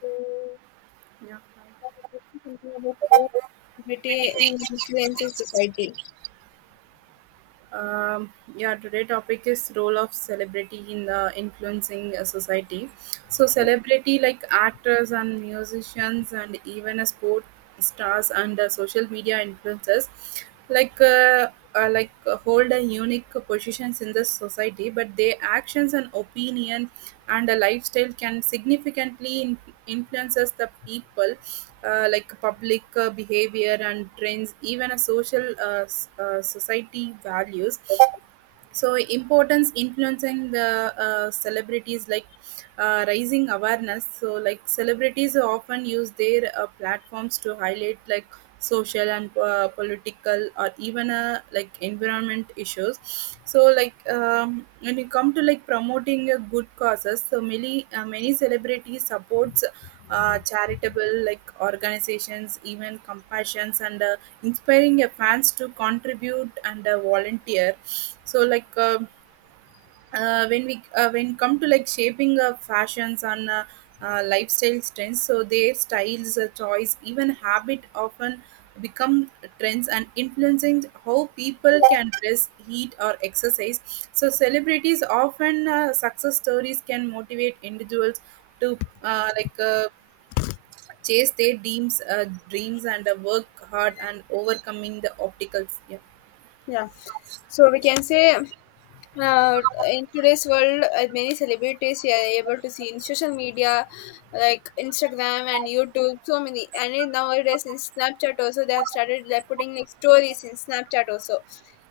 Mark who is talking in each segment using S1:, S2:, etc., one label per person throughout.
S1: So,
S2: Yeah.
S1: what is this? Is Something about how LGBT influences society.
S2: Yeah, today topic is role of celebrity in the influencing society. So celebrity like actors and musicians and even a sport stars and social media influencers like uh, hold a unique positions in the society, but their actions and opinion and a lifestyle can significantly influences the people, like public behavior and trends, even a social society values. So importance influencing the celebrities like raising awareness. So like celebrities often use their platforms to highlight like social and political or even like environment issues. So like when you come to like promoting a good causes, so many many celebrities supports charitable like organizations, even compassions, and inspiring your fans to contribute and volunteer. So like uh, when come to like shaping fashions and lifestyle trends, so their styles, choice, even habit often become trends and influencing how people can dress, eat, or exercise. So celebrities often success stories can motivate individuals to chase their dreams and work hard and overcoming the obstacles. Yeah.
S1: Yeah. So we can say in today's world, many celebrities we are able to see in social media, like Instagram and YouTube, so many. And in nowadays in Snapchat also, they have started like putting like stories in Snapchat also.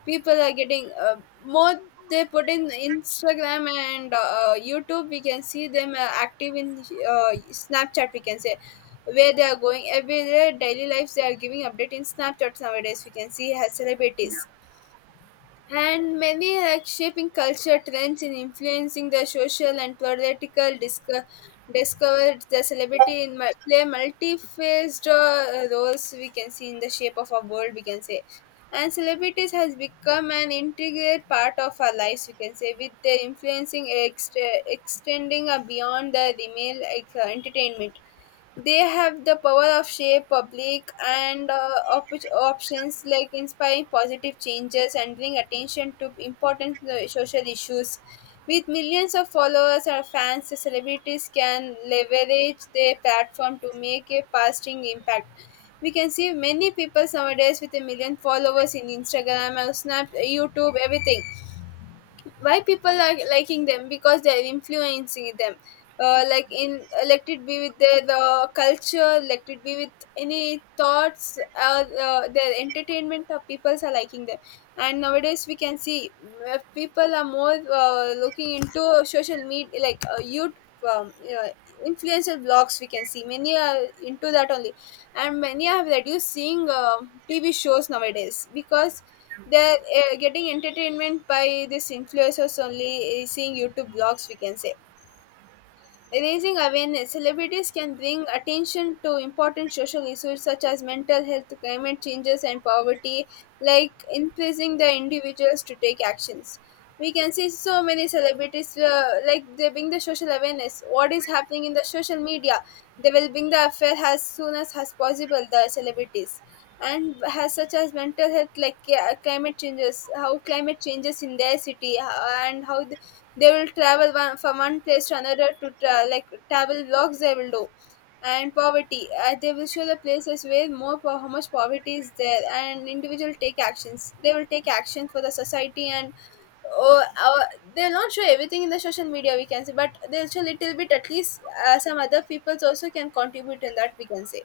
S1: People are getting more. They put in Instagram and YouTube. We can see them active in uh, Snapchat. We can say where they are going every their daily lives. They are giving update in Snapchat nowadays. We can see as celebrities and many like shaping culture trends and influencing the social and political discovered the celebrity in play multi-faced roles we can see in the shape of our world we can say, and celebrities has become an integral part of our lives we can say, with their influencing extending beyond the email like, entertainment. They have the power of shape public and options like inspiring positive changes and bring attention to important social issues. With millions of followers or fans, the celebrities can leverage their platform to make a lasting impact. We can see many people nowadays with a million followers in Instagram or Snap, YouTube, everything. Why people are liking them? Because they are influencing them, like in let it be with their culture, let it be with any thoughts, their entertainment, people are liking them. And nowadays we can see people are more looking into social media like YouTube, um, uh, influencer blogs. We can see many are into that only, and many have reduced seeing TV shows nowadays because they're getting entertainment by this influencers only, seeing YouTube blogs, we can say. Raising awareness, celebrities can bring attention to important social issues such as mental health, climate changes, and poverty, like increasing the individuals to take actions. We can see so many celebrities, like they bring the social awareness. What is happening in the social media? They will bring the affair as soon as possible, the celebrities. And has such as mental health, like climate changes, how climate changes in their city, and how they will travel one, from one place to another to like travel vlogs they will do, and poverty they will show the places where how much poverty is there, and individual take actions, they will take action for the society. And oh, they'll not show everything in the social media we can say, but they'll show little bit at least, some other peoples also can contribute in that we can say.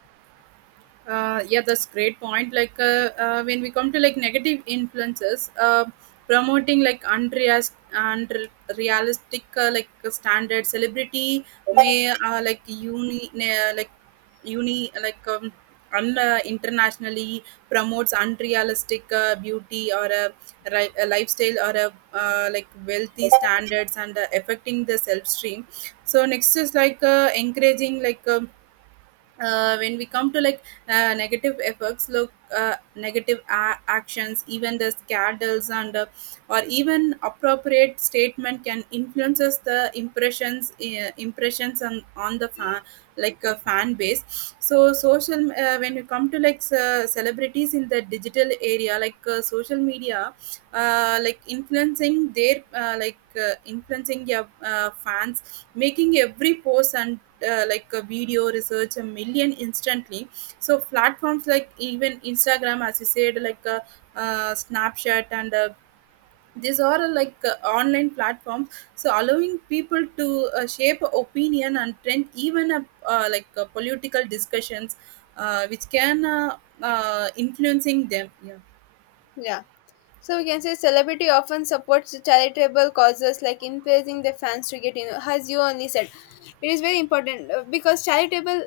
S2: Yeah, that's great point. When we come to like negative influences, promoting like unrealistic standard celebrity may like uni na- like uni like un- internationally promotes unrealistic beauty or a lifestyle or a like wealthy standards and affecting the self stream. So next is like encouraging when we come to like negative effects, look negative actions, even the scandals and or even appropriate statement can influences the impressions on the fan like a fan base. So social, when you come to like celebrities in the digital area like social media, like influencing their like influencing your fans, making every post and like a video research a million instantly. So platforms like even Instagram, as you said, Snapchat, and these are like online platforms, so allowing people to shape opinion and trend, even a, like political discussions, which can influencing them. Yeah.
S1: Yeah. So we can say celebrity often supports charitable causes like encouraging their fans to get in. As you only said, it is very important because charitable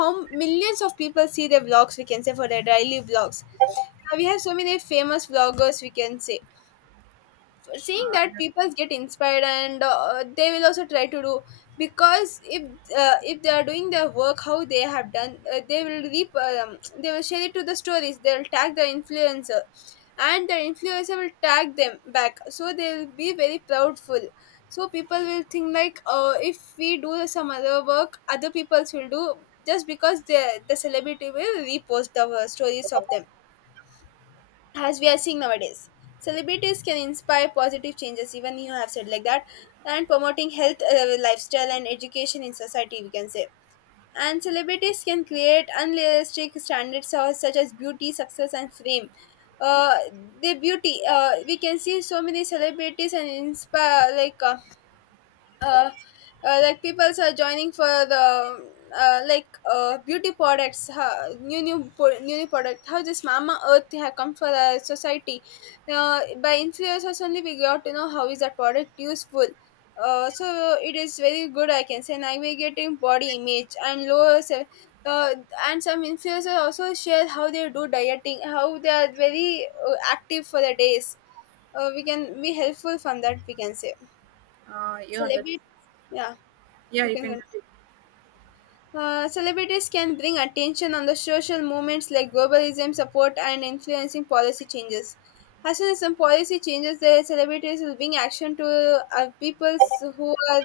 S1: home, millions of people see their vlogs. We can say for their daily vlogs. We have so many famous vloggers. We can say seeing
S2: uh,
S1: that people get inspired and they will also try to do because if they are doing their work how they have done, they will reap, they will share it to the stories, they will tag the influencer, and the influencer will tag them back, so they will be very proudful. So people will think like if we do some other work, other people's will do, just because the celebrity will repost the stories of them, as we are seeing nowadays. Celebrities can inspire positive changes, even you have said like that, and promoting health, lifestyle, and education in society, we can say. And celebrities can create unrealistic standards of- such as beauty, success, and fame. Uh, the beauty, we can see so many celebrities and inspire uh, like people are joining for the like beauty products, new new product, how this Mama Earth have come for the society. Uh, by influencers only we got to know how is that product useful. Uh, so it is very good, I can say, navigating body image and uh, and some influencers also share how they do dieting, how they are very active for the days. Uh, we can be helpful from that, we can say.
S2: yeah, yeah, that.
S1: Celebrity. Yeah,
S2: Yeah,
S1: you
S2: you
S1: can
S2: can.
S1: celebrities can bring attention on the social movements like globalism support and influencing policy changes. As soon as some policy changes, the celebrities will bring action to people who are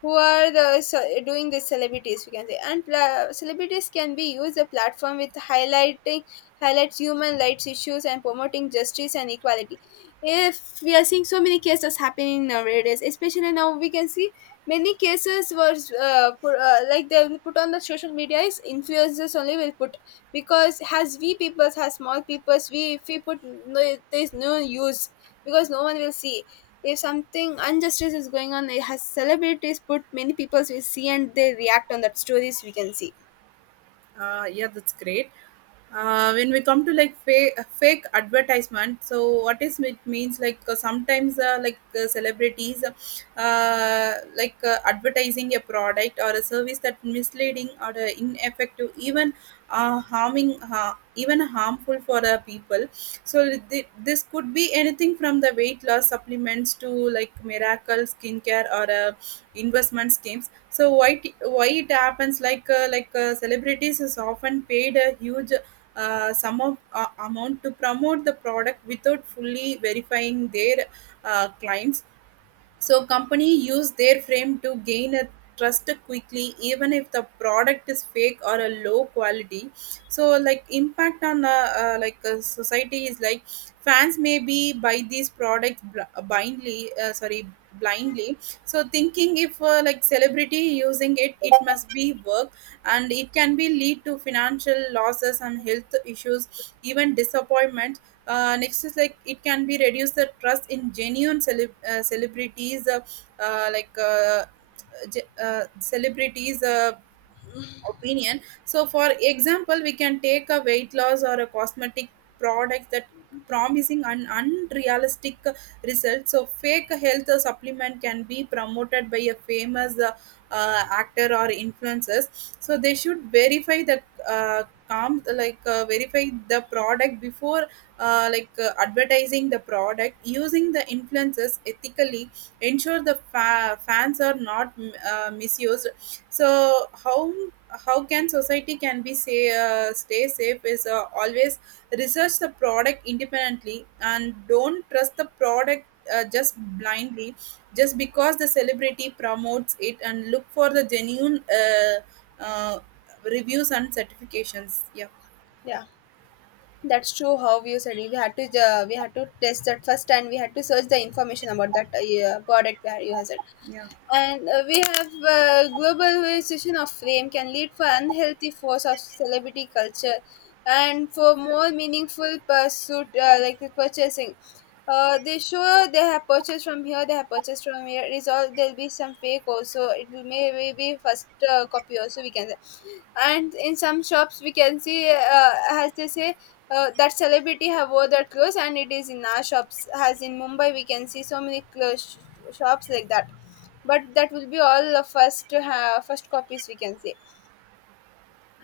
S1: who are doing the celebrities, we can say. And celebrities can be used a platform with highlighting, highlights human rights issues and promoting justice and equality. If we are seeing so many cases happening nowadays, especially now we can see many cases was put, like they will put on the social media, is influencers only will put. Because has we peoples, has small peoples we if we put, no, there is no use, because no one will see. If something injustice is going on, it has celebrities put, many people we see and they react on that stories, we can see.
S2: Yeah, that's great. When we come to like fake advertisement, so what is it means, like sometimes celebrities advertising a product or a service that misleading or ineffective, even even harmful for the people. So this could be anything from the weight loss supplements to like miracle skincare or investment schemes. So why it happens, celebrities is often paid a huge sum of amount to promote the product without fully verifying their clients. So company use their frame to gain a trust quickly, even if the product is fake or a low quality. So like impact on like a society is like fans may be buy these products blindly. Sorry, blindly. So thinking if like celebrity using it, it must be work, and it can be lead to financial losses and health issues, even disappointment. Next is like it can be reduce the trust in genuine celeb- celebrities like ge- celebrities opinion. So, for example, we can take a weight loss or a cosmetic product that promising an unrealistic result. So, fake health supplement can be promoted by a famous actor or influencers. So, they should verify the verify the product before advertising the product, using the influencers ethically, ensure the fans are not misused. So how can society can be say, stay safe is always research the product independently and don't trust the product just blindly just because the celebrity promotes it, and look for the genuine uh, reviews and certifications. Yeah.
S1: Yeah, that's true how you said it. We had to we had to test that first, and we had to search the information about that, yeah, product where you have said.
S2: Yeah.
S1: And we have globalization of fame can lead for unhealthy force of celebrity culture, and for more meaningful pursuit, like the purchasing. They show they have purchased from here, they have purchased from here. It is all there'll be some fake also. It will maybe be first copy also we can. And in some shops we can see, as they say, that celebrity have wore that clothes, and it is in our shops as in Mumbai we can see so many clothes shops like that. But that will be all the first first copies we can see.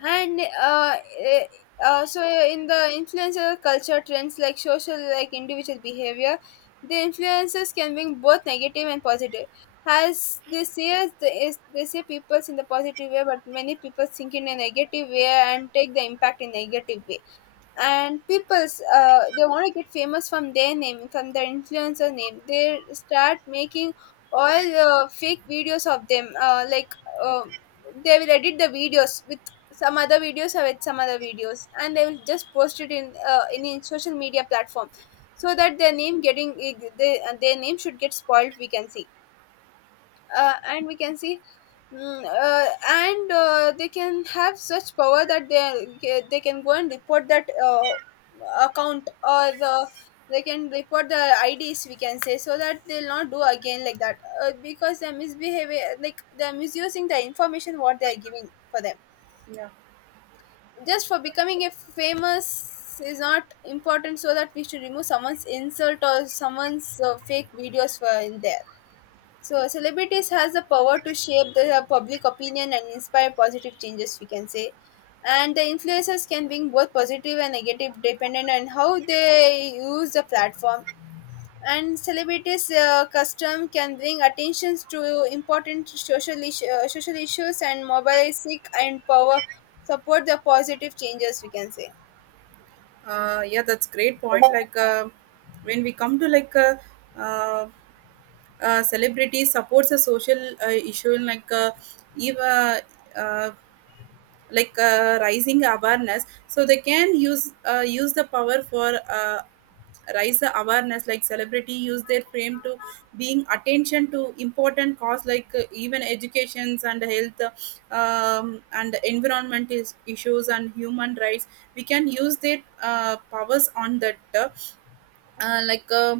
S1: And so in the influencer culture trends like social like individual behavior, the influences can bring both negative and positive, as they say. As the, is they say people in the positive way, but many people think in a negative way and take the impact in negative way. And people's they want to get famous, from their name, from their influencer name, they start making all fake videos of them, um they will edit the videos with some other videos, or with some other videos, and they will just post it in in social media platform, so that their name getting their name should get spoiled, we can see. Uh, and we can see and they can have such power that they can go and report that, account or the, they can report the IDs, we can say, so that they'll not do again like that. Uh, because they're misbehaving, like they're misusing the information what they're giving for them,
S2: Yeah.
S1: just for becoming a famous is not important. So that we should remove someone's insult or someone's fake videos for in there. So celebrities has the power to shape the public opinion and inspire positive changes, we can say. And the influencers can bring both positive and negative dependent on how they use the platform. And celebrities' custom can bring attentions to important social, issue, social issues and mobilize sick and power, support the positive changes, we can say.
S2: Yeah, that's great point. When we come to uh, celebrity supports a social issue, like even uh, like rising awareness, so they can use use the power for rise the awareness. Like celebrity use their fame to being attention to important cause, like even educations and health, and environment issues and human rights. We can use their powers on that. uh, like uh,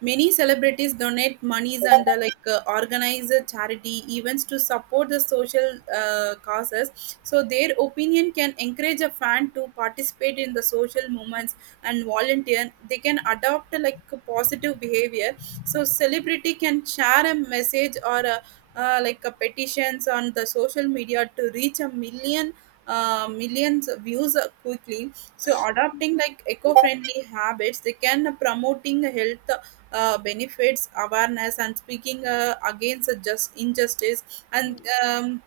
S2: Many celebrities donate monies and organize charity events to support the social causes. So their opinion can encourage a fan to participate in the social movements and volunteer. They can adopt like a positive behavior. So celebrity can share a message or like a petitions on the social media to reach a million millions of views quickly. So adopting like eco-friendly habits, they can promoting health benefits awareness and speaking against just injustice and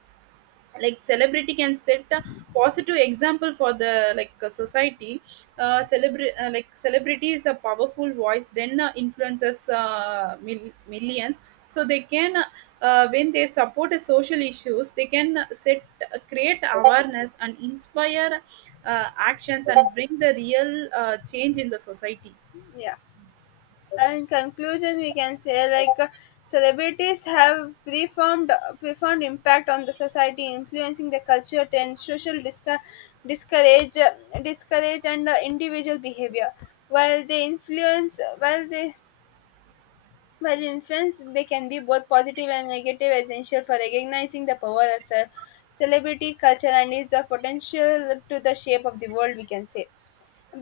S2: like celebrity can set a positive example for the society. Like celebrity is a powerful voice then influences millions. So they can when they support social issues, they can set create awareness and inspire actions and bring the real change in the society.
S1: Yeah. And in conclusion, we can say like celebrities have profound impact on the society, influencing the culture and social discourage, discourage and individual behavior. While they influence, while they while influence, they can be both positive and negative, essential for recognizing the power of celebrity culture and its the potential to the shape of the world. We can say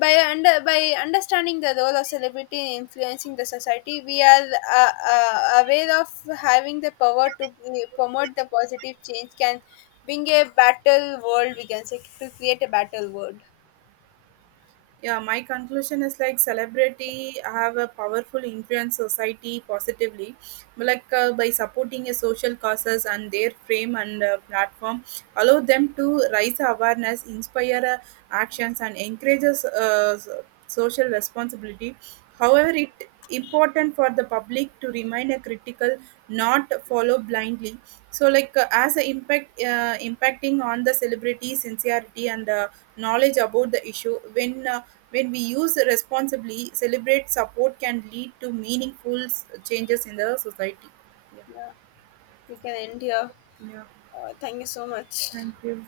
S1: by understanding the role of celebrity in influencing the society, we are aware of having the power to promote the positive change, can bring a battle world, we can say, to create a battle world.
S2: Yeah, my conclusion is like celebrity have a powerful influence society positively. By supporting a social causes, and their frame and platform allow them to raise awareness, inspire actions, and encourages social responsibility. However, it important for the public to remain a critical, not follow blindly. As a impact, impacting on the celebrity sincerity and knowledge about the issue, when we use responsibly, celebrate support can lead to meaningful changes in the society.
S1: Yeah, we can end here.
S2: Yeah. Yeah,
S1: Uh, thank you so much.
S2: thank you.